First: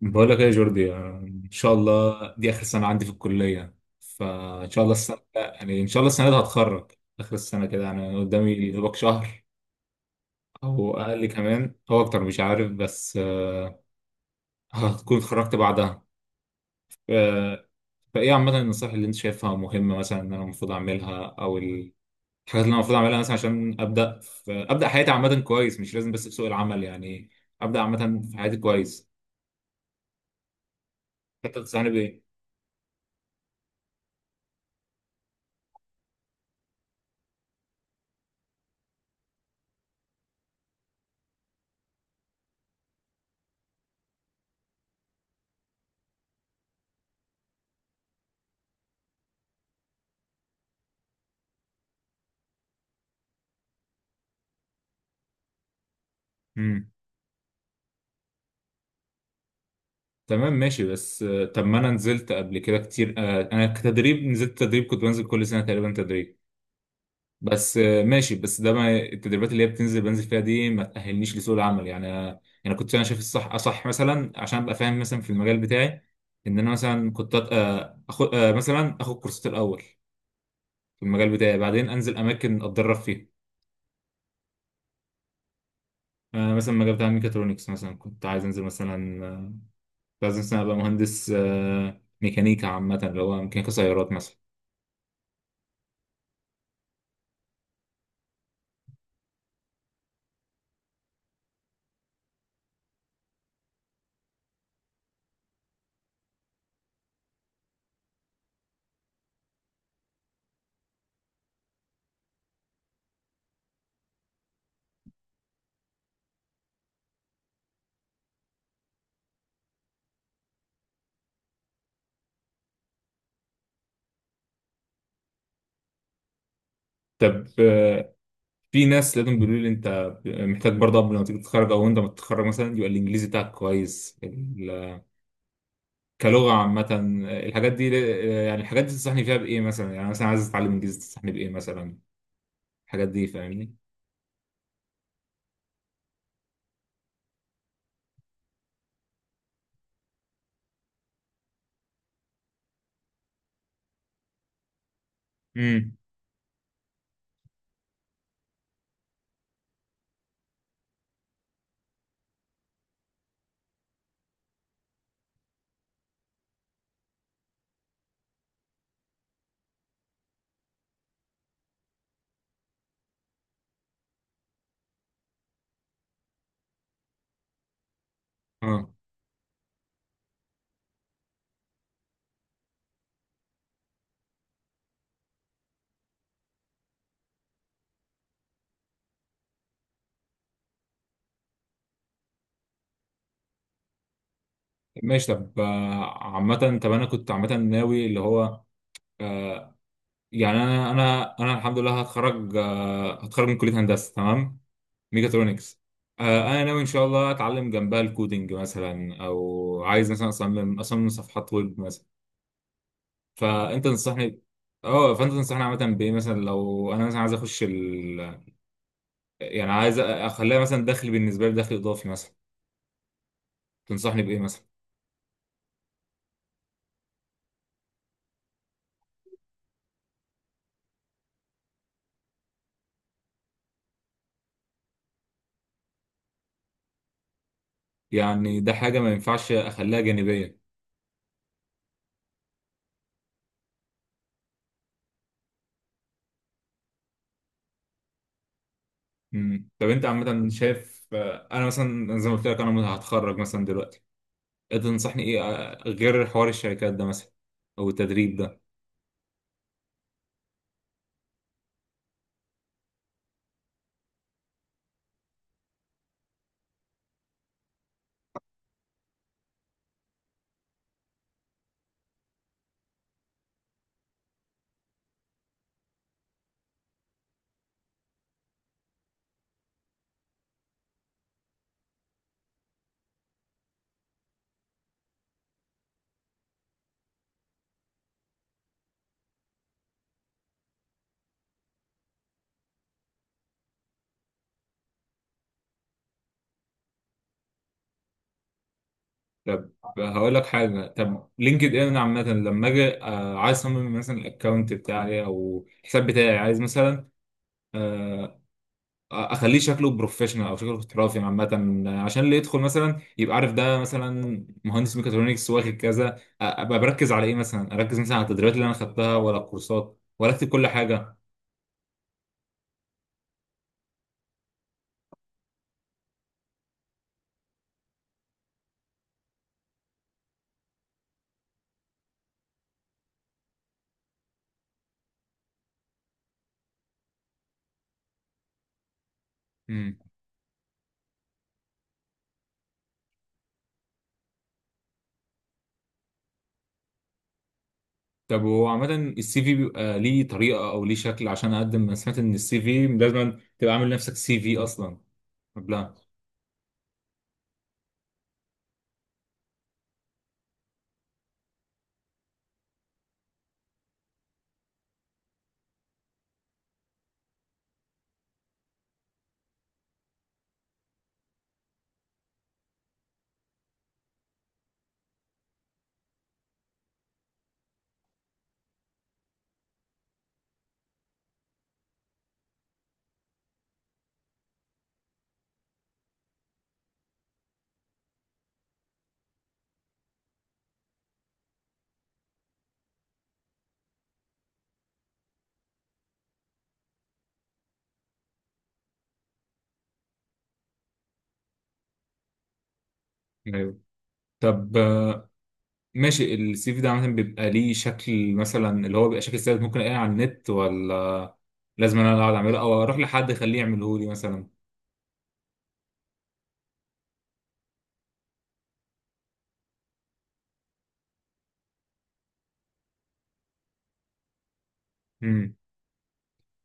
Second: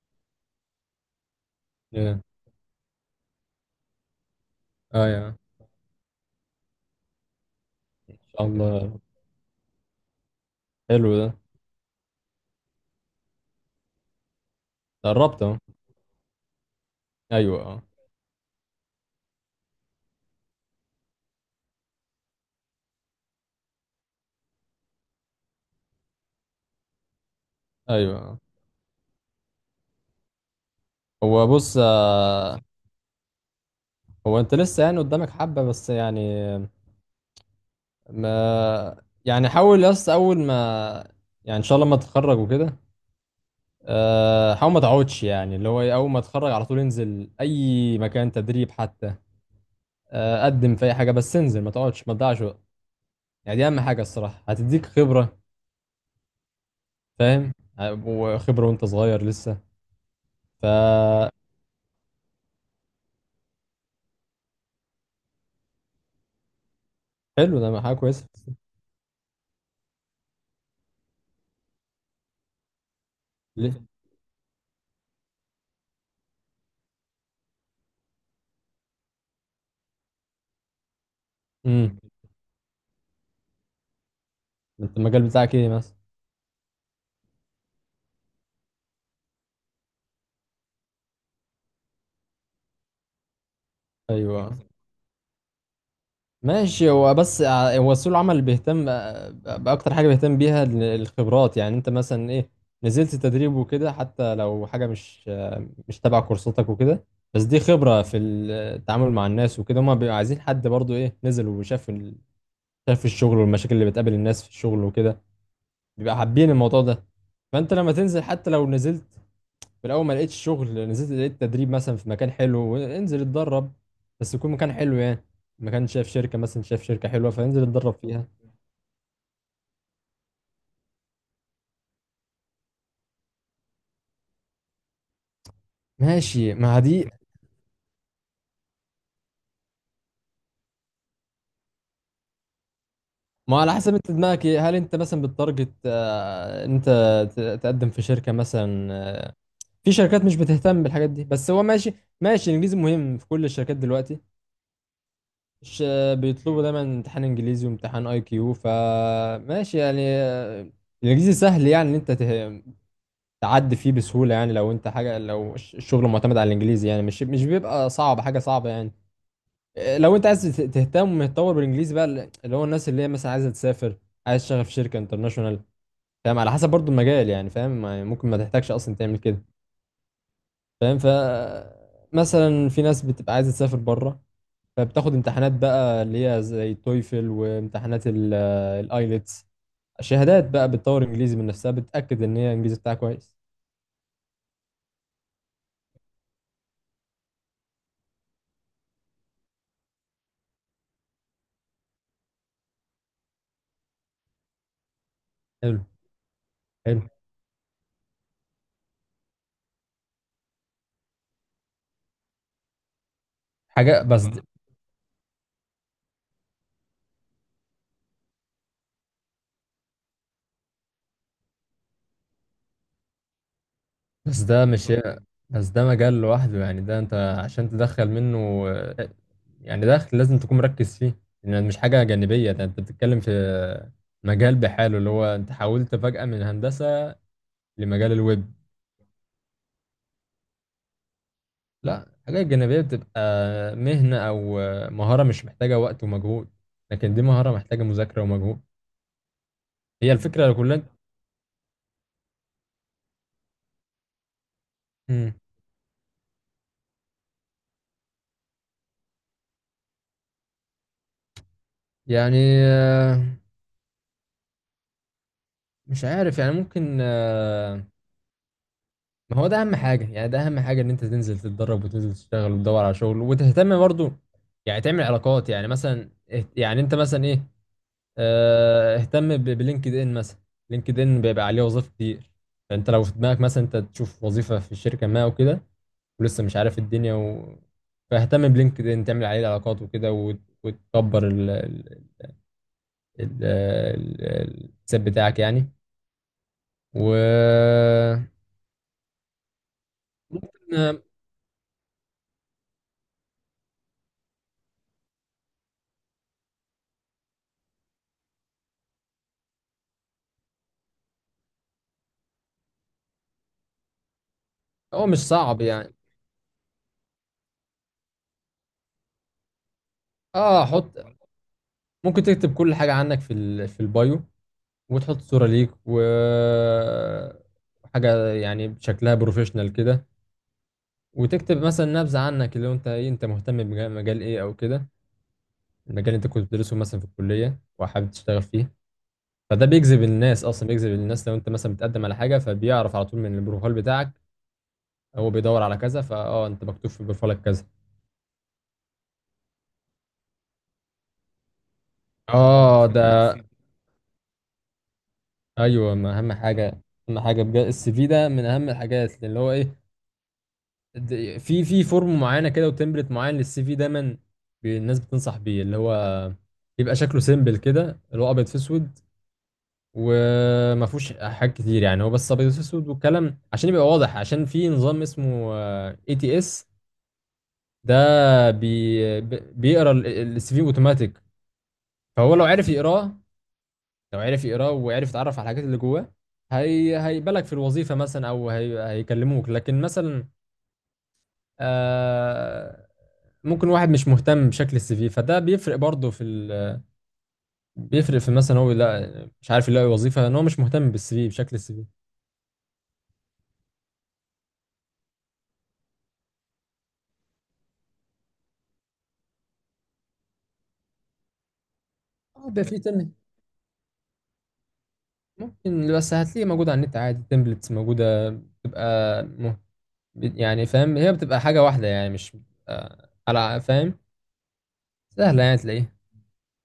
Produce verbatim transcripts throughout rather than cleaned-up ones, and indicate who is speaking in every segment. Speaker 1: بقول لك ايه يا جوردي يعني ان شاء
Speaker 2: يا
Speaker 1: الله دي اخر سنه عندي في الكليه. فان شاء الله
Speaker 2: اه
Speaker 1: السنه
Speaker 2: يا ان
Speaker 1: يعني ان شاء الله السنه دي هتخرج اخر السنه كده، يعني
Speaker 2: شاء
Speaker 1: قدامي
Speaker 2: الله.
Speaker 1: دوبك شهر او
Speaker 2: حلو
Speaker 1: اقل
Speaker 2: ده،
Speaker 1: كمان او اكتر، مش عارف. بس آه، هتكون
Speaker 2: قربت
Speaker 1: اتخرجت
Speaker 2: اهو.
Speaker 1: بعدها.
Speaker 2: ايوه
Speaker 1: آه،
Speaker 2: اه.
Speaker 1: فايه عامه النصائح اللي انت شايفها مهمه، مثلا ان انا المفروض اعملها او الحاجات اللي انا المفروض اعملها، مثلا عشان ابدا في ابدا حياتي عامه كويس، مش لازم بس في سوق العمل، يعني ابدا
Speaker 2: ايوه
Speaker 1: عامه في
Speaker 2: اه.
Speaker 1: حياتي كويس.
Speaker 2: هو
Speaker 1: انت
Speaker 2: بص،
Speaker 1: تنصحني بايه؟
Speaker 2: آه، هو انت لسه يعني قدامك حبه بس يعني، ما يعني حاول، بس اول ما يعني ان شاء الله ما تتخرج وكده، آه، حاول ما تقعدش. يعني اللي هو إيه، اول ما تتخرج على طول انزل اي مكان تدريب حتى. آه، قدم في اي حاجه، بس انزل، ما تقعدش، ما تضيعش وقت. يعني دي اهم حاجه الصراحه، هتديك خبره، فاهم؟ آه، وخبره وانت صغير لسه.
Speaker 1: تمام ماشي. بس
Speaker 2: ف
Speaker 1: آه، طب ما انا نزلت قبل كده كتير. آه، انا كتدريب نزلت تدريب، كنت بنزل كل سنه تقريبا تدريب.
Speaker 2: حلو
Speaker 1: بس
Speaker 2: ده، حاجه
Speaker 1: آه،
Speaker 2: كويسه.
Speaker 1: ماشي. بس ده ما التدريبات اللي هي بتنزل بنزل فيها دي ما تاهلنيش لسوق العمل، يعني انا يعني كنت انا شايف الصح اصح
Speaker 2: ليه؟
Speaker 1: مثلا عشان ابقى فاهم مثلا في المجال بتاعي، ان انا مثلا كنت اخد مثلا اخد كورسات الاول في المجال بتاعي، بعدين
Speaker 2: امم
Speaker 1: انزل اماكن اتدرب فيها.
Speaker 2: انت المجال بتاعك ايه مثلا؟
Speaker 1: آه، مثلا المجال بتاع الميكاترونكس، مثلا كنت عايز انزل مثلا، آه، كنت عايز مثلا ابقى مهندس آه، ميكانيكا عامه، اللي هو ميكانيكا سيارات مثلا.
Speaker 2: ايوه ماشي. هو بس ع- هو سوق العمل اللي بيهتم، آه، باكتر حاجه بيهتم بيها ال- الخبرات. يعني انت مثلا ايه، نزلت تدريب وكده، حتى لو حاجه مش آه، مش تبع كورساتك وكده، بس دي خبره في التعامل مع الناس وكده. هما بيبقوا عايزين حد برضو ايه، نزل وشاف ال- شاف الشغل والمشاكل اللي بتقابل الناس في الشغل وكده، بيبقى حابين الموضوع ده. فانت لما تنزل حتى لو نزلت في الاول، ما لقيتش شغل، نزلت لقيت تدريب مثلا في مكان حلو، انزل اتدرب، بس يكون مكان حلو يعني. مكان شايف شركه مثلا، شايف شركه حلوه،
Speaker 1: طب
Speaker 2: فانزل اتدرب
Speaker 1: آه،
Speaker 2: فيها.
Speaker 1: في ناس لازم بيقولوا لي انت محتاج برضه قبل ما تيجي تتخرج او انت متخرج مثلا يبقى الانجليزي بتاعك كويس. ال- كلغه
Speaker 2: ماشي. ما
Speaker 1: عامه،
Speaker 2: دي
Speaker 1: آه، الحاجات دي، آه، يعني الحاجات دي تنصحني فيها بايه مثلا؟ يعني مثلا عايز اتعلم انجليزي، تنصحني بايه مثلا؟ الحاجات دي،
Speaker 2: ما على
Speaker 1: فاهمني.
Speaker 2: حسب انت دماغك ايه، هل انت مثلا بالتارجت؟ آه، انت ت- تقدم في شركه مثلا، آه، في شركات مش بتهتم بالحاجات دي، بس هو ماشي. ماشي، الانجليزي مهم في كل الشركات دلوقتي. مش
Speaker 1: امم،
Speaker 2: آه، بيطلبوا دايما امتحان انجليزي وامتحان اي كيو. فماشي يعني. آه، الانجليزي سهل، يعني ان انت ته... تعدي فيه بسهولة. يعني لو انت حاجة، لو الش- الشغل معتمد على الانجليزي، يعني مش مش بيبقى صعب، حاجة صعبة يعني. إيه، لو انت عايز ت- تهتم وتطور بالانجليزي بقى، اللي هو الناس اللي هي مثلا عايزة تسافر، عايز تشتغل في شركة انترناشونال. فاهم؟ على حسب برضو المجال يعني. فاهم؟ يعني ممكن ما تحتاجش
Speaker 1: اه
Speaker 2: اصلا تعمل كده. فاهم؟ ف مثلا في ناس بتبقى عايزة تسافر بره، فبتاخد امتحانات بقى اللي هي زي تويفل وامتحانات الايلتس، شهادات بقى، بتطور انجليزي من نفسها، بتأكد ان هي الانجليزي بتاعها كويس.
Speaker 1: ماشي. طب آه، عامه، طب انا كنت عامه ناوي اللي هو آه، يعني انا انا انا الحمد لله هتخرج، آه، هتخرج من كليه هندسه، تمام، ميكاترونكس.
Speaker 2: حلو.
Speaker 1: آه، انا ناوي ان شاء
Speaker 2: حلو.
Speaker 1: الله اتعلم جنبها الكودينج مثلا، او عايز مثلا اصمم اصمم صفحات ويب مثلا. فانت
Speaker 2: حاجة بس،
Speaker 1: تنصحني، اه فانت تنصحني عامه بايه مثلا لو انا مثلا عايز اخش ال... يعني عايز اخليها مثلا دخل بالنسبه لي، دخل اضافي مثلا. تنصحني بايه
Speaker 2: بس ده
Speaker 1: مثلا؟
Speaker 2: مش، بس ده مجال لوحده. يعني ده انت عشان تدخل منه آه، يعني دخل، لازم تكون مركز فيه، لان مش حاجة جانبية. ده انت بتتكلم في مجال بحاله، اللي هو انت حولت فجأة من هندسة لمجال الويب.
Speaker 1: يعني ده حاجه ما ينفعش اخليها جانبيه؟
Speaker 2: لا، الحاجات الجانبية بتبقى مهنة او آه، مهارة مش محتاجة وقت ومجهود، لكن دي مهارة محتاجة مذاكرة ومجهود.
Speaker 1: امم. طب انت
Speaker 2: هي
Speaker 1: عامه
Speaker 2: الفكرة كلها.
Speaker 1: شايف آه، انا مثلا زي ما قلت لك انا هتخرج مثلا دلوقتي، انت تنصحني
Speaker 2: مم.
Speaker 1: ايه آه، غير حوار الشركات ده مثلا او التدريب ده؟
Speaker 2: يعني آه، مش عارف يعني، ممكن، ما هو ده اهم حاجه. يعني ده اهم حاجه، ان انت تنزل تتدرب وتنزل تشتغل وتدور على شغل وتهتم برضو، يعني تعمل علاقات. يعني مثلا اهت- يعني انت مثلا ايه، آه، اهتم ب- بلينكد ان مثلا. لينكد ان بيبقى عليه وظائف كتير، فانت لو في دماغك مثلا انت تشوف وظيفه في الشركه ما وكده، ولسه مش عارف الدنيا و... فاهتم بلينكد ان، تعمل عليه علاقات وكده، وت- وتكبر ال... ال... ال... ال- الحساب بتاعك يعني. و
Speaker 1: طب هقول لك
Speaker 2: ممكن.
Speaker 1: حاجه.
Speaker 2: آه،
Speaker 1: طب لينكد ان عامه لما اجي آه، عايز اصمم مثلا الاكونت بتاعي او الحساب بتاعي، عايز مثلا آه، اخليه شكله بروفيشنال او شكله احترافي عامه، آه، عشان اللي يدخل مثلا يبقى عارف ده مثلا مهندس
Speaker 2: هو مش
Speaker 1: ميكاترونكس
Speaker 2: صعب
Speaker 1: واخد
Speaker 2: يعني.
Speaker 1: كذا. آه، ابقى بركز على ايه مثلا؟ اركز مثلا على التدريبات اللي انا خدتها، ولا الكورسات، ولا اكتب
Speaker 2: اه
Speaker 1: كل
Speaker 2: حط،
Speaker 1: حاجه؟
Speaker 2: ممكن تكتب كل حاجة عنك في ال... في البايو، وتحط صورة ليك و حاجة يعني شكلها بروفيشنال كده، وتكتب مثلا نبذة عنك، اللي هو انت ايه، انت مهتم بمجال، مجال ايه او كده، المجال اللي انت كنت بتدرسه مثلا في الكلية وحابب تشتغل فيه. فده
Speaker 1: مم.
Speaker 2: بيجذب الناس، اصلا بيجذب الناس. لو انت مثلا بتقدم على حاجة، فبيعرف على طول من البروفايل بتاعك، هو بيدور على كذا، فاه انت مكتوب في بروفايلك كذا.
Speaker 1: طب هو عامة السي في بيبقى ليه طريقة أو ليه شكل عشان أقدم؟ أنا سمعت إن السي
Speaker 2: اه
Speaker 1: في
Speaker 2: ده،
Speaker 1: لازم تبقى عامل نفسك سي في أصلا قبلها.
Speaker 2: ايوه. ما اهم حاجة، اهم حاجة بجد، السي في ده من اهم الحاجات. اللي هو ايه، د- في في فورم معينه كده وتمبلت معين للسي في دايما، بي- الناس بتنصح بيه، اللي هو يبقى شكله سيمبل كده، اللي هو ابيض في اسود وما فيهوش حاجات كتير. يعني هو بس ابيض في اسود والكلام، عشان يبقى واضح، عشان في نظام اسمه اي تي اس، ده بي بي- بيقرا السي في اوتوماتيك. فهو لو عرف يقراه، لو عرف يقراه وعرف يتعرف على الحاجات اللي جواه، هي هيبالغ في الوظيفه مثلا، او هي هيكلموك. لكن مثلا آه، ممكن واحد مش مهتم بشكل السي في، فده بيفرق برضه في ال... بيفرق في، مثلا هو لا مش عارف يلاقي وظيفه، ان هو مش مهتم بالسي في، بشكل السي في.
Speaker 1: طب آه، ماشي، السي في ده عامة بيبقى ليه شكل مثلا، اللي هو بيبقى شكل ثابت ممكن الاقيه على النت، ولا لازم انا اللي اقعد
Speaker 2: اه
Speaker 1: اعمله،
Speaker 2: بيبقى في
Speaker 1: او اروح
Speaker 2: تم،
Speaker 1: لحد اخليه يعمله لي مثلا؟
Speaker 2: ممكن، بس هتلاقيه موجود على النت عادي، تمبلتس موجوده، بتبقى مه... يعني فاهم، هي بتبقى حاجه واحده يعني، مش بتبقى على، فاهم، سهله
Speaker 1: امم.
Speaker 2: يعني تلاقيه.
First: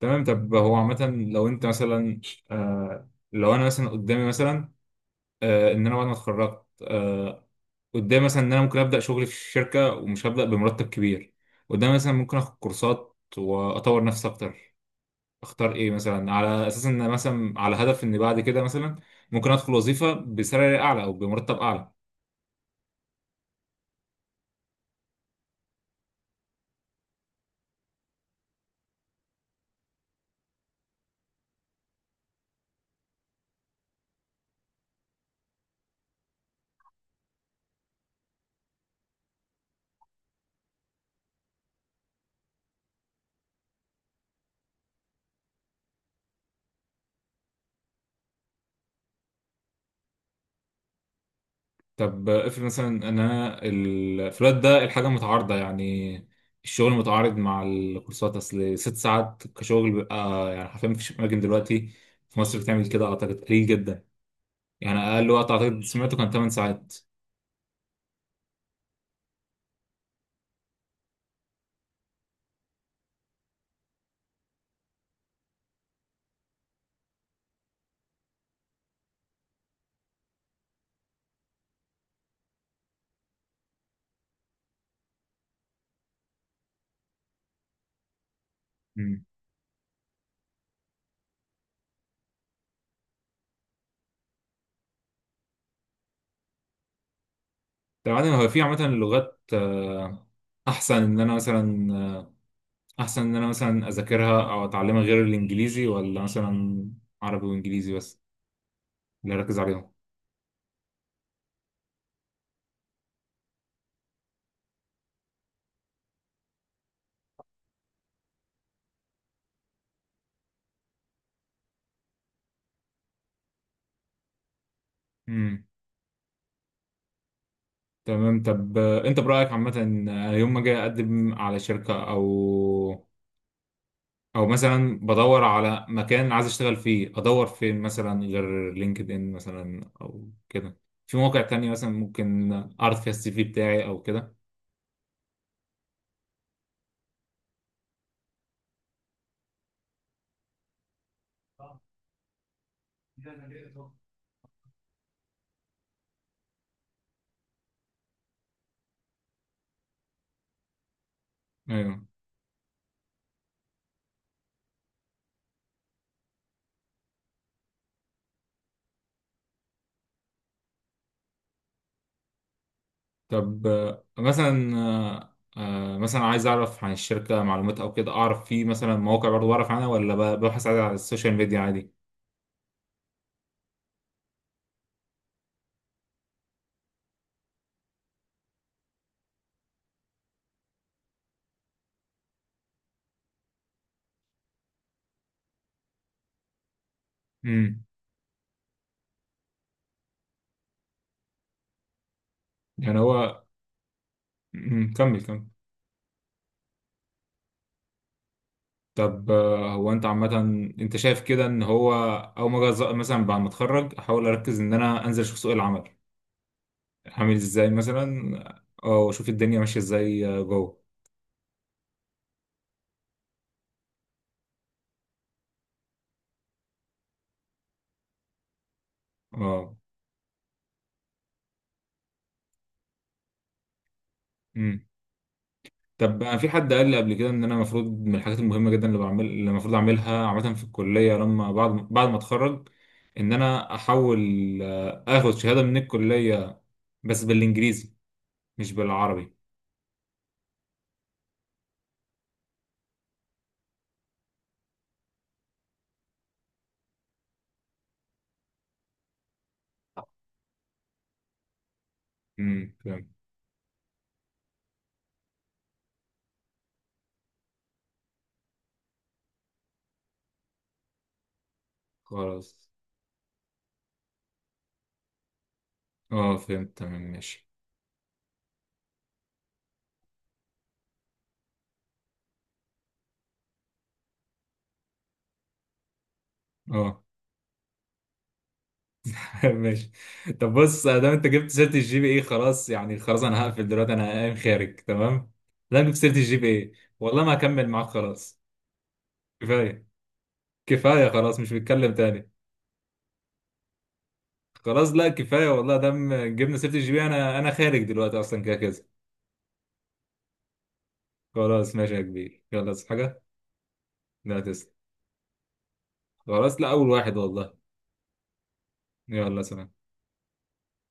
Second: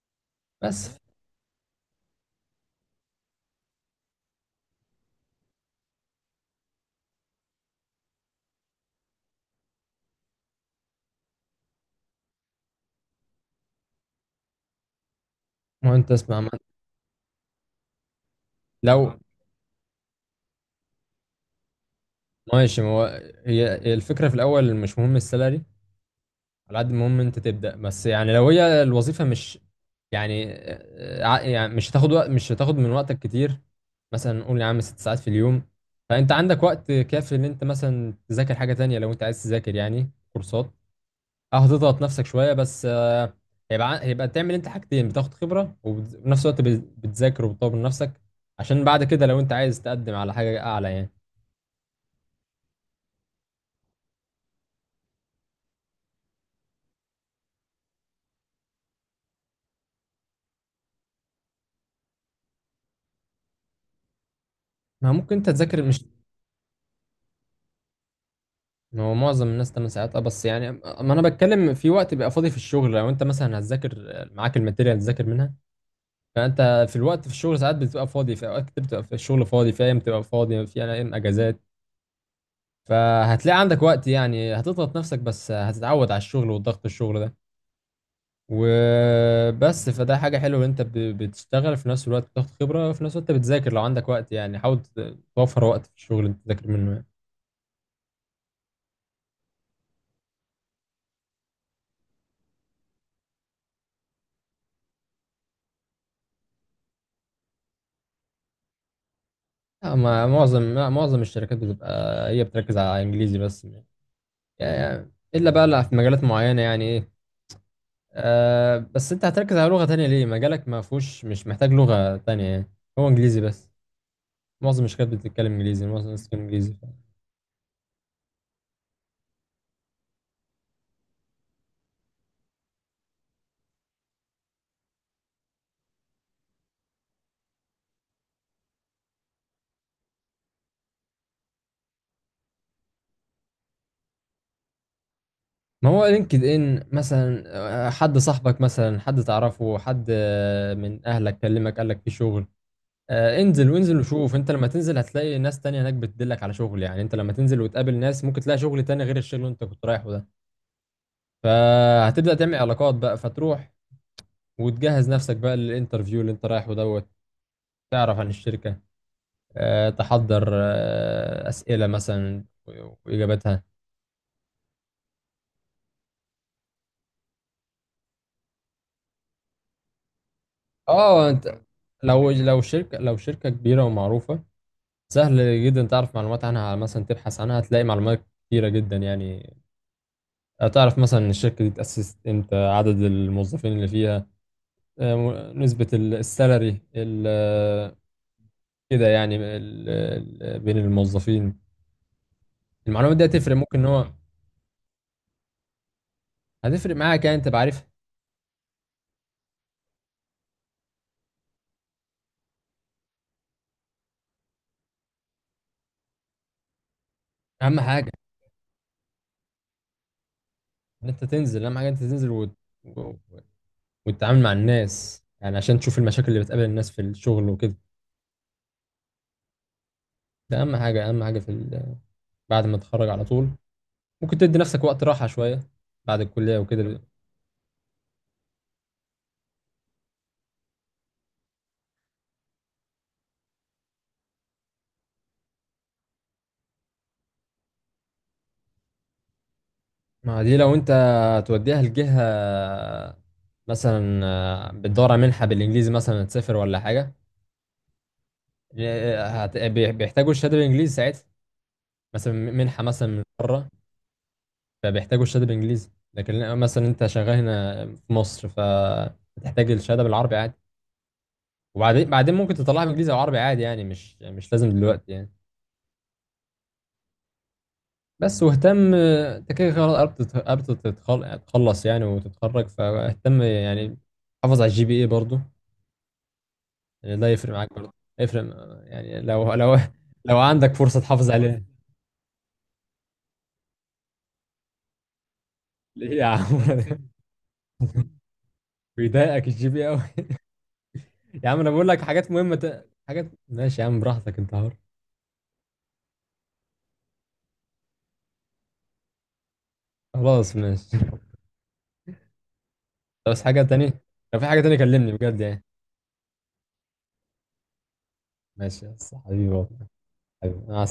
Speaker 1: تمام. طب هو
Speaker 2: بس
Speaker 1: عامة لو انت مثلا، آه لو انا مثلا قدامي مثلا، آه ان انا بعد ما اتخرجت، آه قدامي مثلا ان انا ممكن ابدا شغل في الشركة ومش هبدا بمرتب كبير، قدامي مثلا ممكن اخد كورسات واطور نفسي اكتر، اختار ايه
Speaker 2: ما هو انت
Speaker 1: مثلا؟
Speaker 2: اسمع ما...
Speaker 1: على اساس ان مثلا على هدف ان بعد كده مثلا
Speaker 2: لو،
Speaker 1: ممكن ادخل وظيفه بسالري اعلى او بمرتب اعلى.
Speaker 2: ماشي. ما هو هي هي الفكره في الاول مش مهم السالري، على قد المهم انت تبدأ بس. يعني لو هي الوظيفة مش يعني، آه، ع- يعني مش هتاخد وقت، مش هتاخد من وقتك كتير، مثلا نقول يا عم ست ساعات في اليوم، فانت عندك وقت كافي ان انت مثلا تذاكر حاجة تانية، لو انت عايز تذاكر يعني كورسات. اه هتضغط نفسك شوية بس، آه، هيبقى ع- هيبقى تعمل انت حاجتين، بتاخد خبرة وبت- وفي نفس الوقت بت- بتذاكر وبتطور من نفسك، عشان بعد كده لو انت عايز تقدم على حاجة اعلى يعني.
Speaker 1: طب افرض مثلا ان انا الفلات ده الحاجه متعارضه، يعني الشغل متعارض مع الكورسات، اصل ست ساعات كشغل بيبقى، يعني حرفيا مفيش اماكن دلوقتي في مصر بتعمل كده، اعتقد قليل جدا. يعني
Speaker 2: ما
Speaker 1: اقل
Speaker 2: ممكن انت
Speaker 1: وقت اعتقد
Speaker 2: تذاكر. مش
Speaker 1: سمعته كان تمن ساعات.
Speaker 2: هو معظم الناس تمن ساعات؟ اه بس يعني ما انا بتكلم في وقت بيبقى فاضي في الشغل، لو انت مثلا هتذاكر، آه، معاك الماتيريال تذاكر منها. فانت في الوقت في الشغل ساعات بتبقى فاضي، في اوقات كتير بتبقى في الشغل فاضي، في ايام بتبقى فاضي، في ايام اجازات، فهتلاقي عندك وقت. يعني هتضغط نفسك بس هتتعود على الشغل والضغط، الشغل ده
Speaker 1: امم.
Speaker 2: وبس. فده حاجة حلوة، ان انت ب- بتشتغل، في نفس الوقت بتاخد خبرة، في نفس الوقت بتذاكر لو عندك وقت يعني. حاول ت- توفر وقت في الشغل انت تذاكر منه يعني.
Speaker 1: طبعا هو في عامه اللغات، آه، احسن ان انا مثلا، احسن ان انا مثلا اذاكرها او اتعلمها غير الانجليزي، ولا مثلا عربي وانجليزي بس اللي اركز عليهم؟
Speaker 2: لا، ما معظم، لا، معظم الشركات بتبقى هي بتركز على انجليزي بس، يعني الا بقى اللي في مجالات معينه. يعني ايه آه بس انت هتركز على لغه تانية ليه؟ مجالك ما فيهوش، مش محتاج لغه تانية يعني، هو انجليزي بس. معظم الشركات بتتكلم
Speaker 1: امم.
Speaker 2: انجليزي، معظم الناس بتتكلم انجليزي.
Speaker 1: تمام. طب آه، انت برايك عامه آه، يوم ما اجي اقدم على شركه، او او مثلا بدور على مكان عايز اشتغل فيه، ادور فين مثلا غير لينكد ان مثلا او كده؟ في مواقع تانية مثلا ممكن اعرض فيها السي في بتاعي او كده؟
Speaker 2: ما هو لينكد ان مثلا، آه، حد صاحبك مثلا، حد تعرفه، حد آه، من اهلك كلمك قال لك في شغل، آه انزل. وانزل وشوف، انت لما تنزل هتلاقي ناس تانية هناك بتدلك على شغل، يعني انت لما تنزل وتقابل ناس ممكن تلاقي شغل تاني غير الشغل اللي انت كنت رايحه ده،
Speaker 1: ايوه.
Speaker 2: فهتبدأ تعمل علاقات بقى. فتروح وتجهز نفسك بقى للانترفيو اللي انت رايحه دوت، تعرف عن الشركة، آه، تحضر آه، أسئلة مثلا و- وإجاباتها.
Speaker 1: طب آه، مثلا آه، آه، مثلا عايز اعرف عن الشركه معلومات او كده، اعرف في مثلا مواقع برضو بعرف عنها، ولا ب- ببحث عادي على
Speaker 2: اه
Speaker 1: السوشيال ميديا
Speaker 2: انت
Speaker 1: عادي؟
Speaker 2: لو لو شركة، لو شركة كبيرة ومعروفة، سهل جدا تعرف معلومات عنها، مثلا تبحث عنها هتلاقي معلومات كتيرة جدا. يعني تعرف مثلا الشركة دي اتأسست امتى، عدد الموظفين اللي فيها، آه، م- نسبة ال- السالري، ال-
Speaker 1: امم.
Speaker 2: آه، كده يعني ال- ال- بين الموظفين.
Speaker 1: يعني
Speaker 2: المعلومات دي
Speaker 1: هو
Speaker 2: هتفرق، ممكن ان هو
Speaker 1: مم، كمل كمل.
Speaker 2: هتفرق معاك يعني، انت بعرف.
Speaker 1: طب آه، هو انت عامه، انت شايف كده ان هو اول ما أجي أز- مثلا بعد ما اتخرج احاول اركز ان انا انزل اشوف سوق العمل عامل ازاي
Speaker 2: اهم حاجه
Speaker 1: مثلا، آه، واشوف الدنيا ماشيه ازاي آه، جوه؟
Speaker 2: ان انت تنزل، اهم حاجه انت تنزل وت... و- وتتعامل مع الناس، يعني عشان تشوف المشاكل اللي بتقابل الناس في الشغل وكده.
Speaker 1: اه.
Speaker 2: ده اهم حاجه، اهم حاجه في ال... بعد ما تتخرج على طول. ممكن تدي نفسك وقت راحه شويه بعد
Speaker 1: طب أنا في
Speaker 2: الكليه
Speaker 1: حد قال لي
Speaker 2: وكده.
Speaker 1: قبل كده ان انا المفروض من الحاجات المهمه جدا اللي بعمل، اللي المفروض اعملها عامه في الكليه لما بعد بعد ما اتخرج، ان انا احاول آه، اخد شهاده من الكليه بس بالانجليزي مش بالعربي.
Speaker 2: ما دي لو انت توديها لجهه مثلا، آه، بتدور على منحه بالانجليزي مثلا، تسافر ولا حاجه، آه، هت... بي- بيحتاجوا الشهاده بالانجليزي ساعتها، مثلا
Speaker 1: امم،
Speaker 2: منحه
Speaker 1: فهمت.
Speaker 2: مثلا من بره، فبيحتاجوا الشهاده بالانجليزي. لكن لا، مثلا انت شغال هنا في مصر، فتحتاج الشهاده بالعربي عادي، وبعدين بعدين ممكن
Speaker 1: خلاص،
Speaker 2: تطلعها بالانجليزي او عربي عادي يعني، مش مش لازم دلوقتي يعني.
Speaker 1: اه فهمت، تمام ماشي.
Speaker 2: بس واهتم، آه، انت كده خلاص قربت تت- قربت تتخل- تخلص يعني وتتخرج، فاهتم يعني، حافظ على الجي بي اي برضه،
Speaker 1: اه
Speaker 2: يعني ده يفرق معاك برضه، يفرق. آه، يعني لو لو
Speaker 1: ماشي.
Speaker 2: لو
Speaker 1: طب
Speaker 2: عندك
Speaker 1: بص آه،
Speaker 2: فرصه
Speaker 1: دام انت
Speaker 2: تحافظ
Speaker 1: جبت
Speaker 2: عليها.
Speaker 1: سيره الجي بي اي، خلاص يعني، خلاص انا هقفل دلوقتي، انا قايم خارج تمام. دام جبت سيره
Speaker 2: ليه يا
Speaker 1: الجي بي اي،
Speaker 2: عم؟
Speaker 1: والله ما هكمل معاك، خلاص
Speaker 2: بيضايقك الجي بي
Speaker 1: كفايه،
Speaker 2: قوي؟
Speaker 1: كفايه خلاص،
Speaker 2: يا
Speaker 1: مش
Speaker 2: عم انا بقول
Speaker 1: بتكلم
Speaker 2: لك
Speaker 1: تاني.
Speaker 2: حاجات مهمه ت... حاجات، ماشي يا عم براحتك، انت حر.
Speaker 1: خلاص لا كفايه والله، دام جبنا سيره الجي بي، انا انا خارج دلوقتي اصلا كده كده.
Speaker 2: خلاص ماشي،
Speaker 1: خلاص ماشي يا كبير، يلا بس حاجه،
Speaker 2: بس حاجة تانية،
Speaker 1: لا
Speaker 2: لو في حاجة
Speaker 1: تسلم،
Speaker 2: تانية كلمني بجد يعني.
Speaker 1: خلاص لا اول واحد والله،
Speaker 2: ماشي بس،
Speaker 1: يلا
Speaker 2: حبيبي
Speaker 1: سلام.
Speaker 2: والله. حبيبي أنا.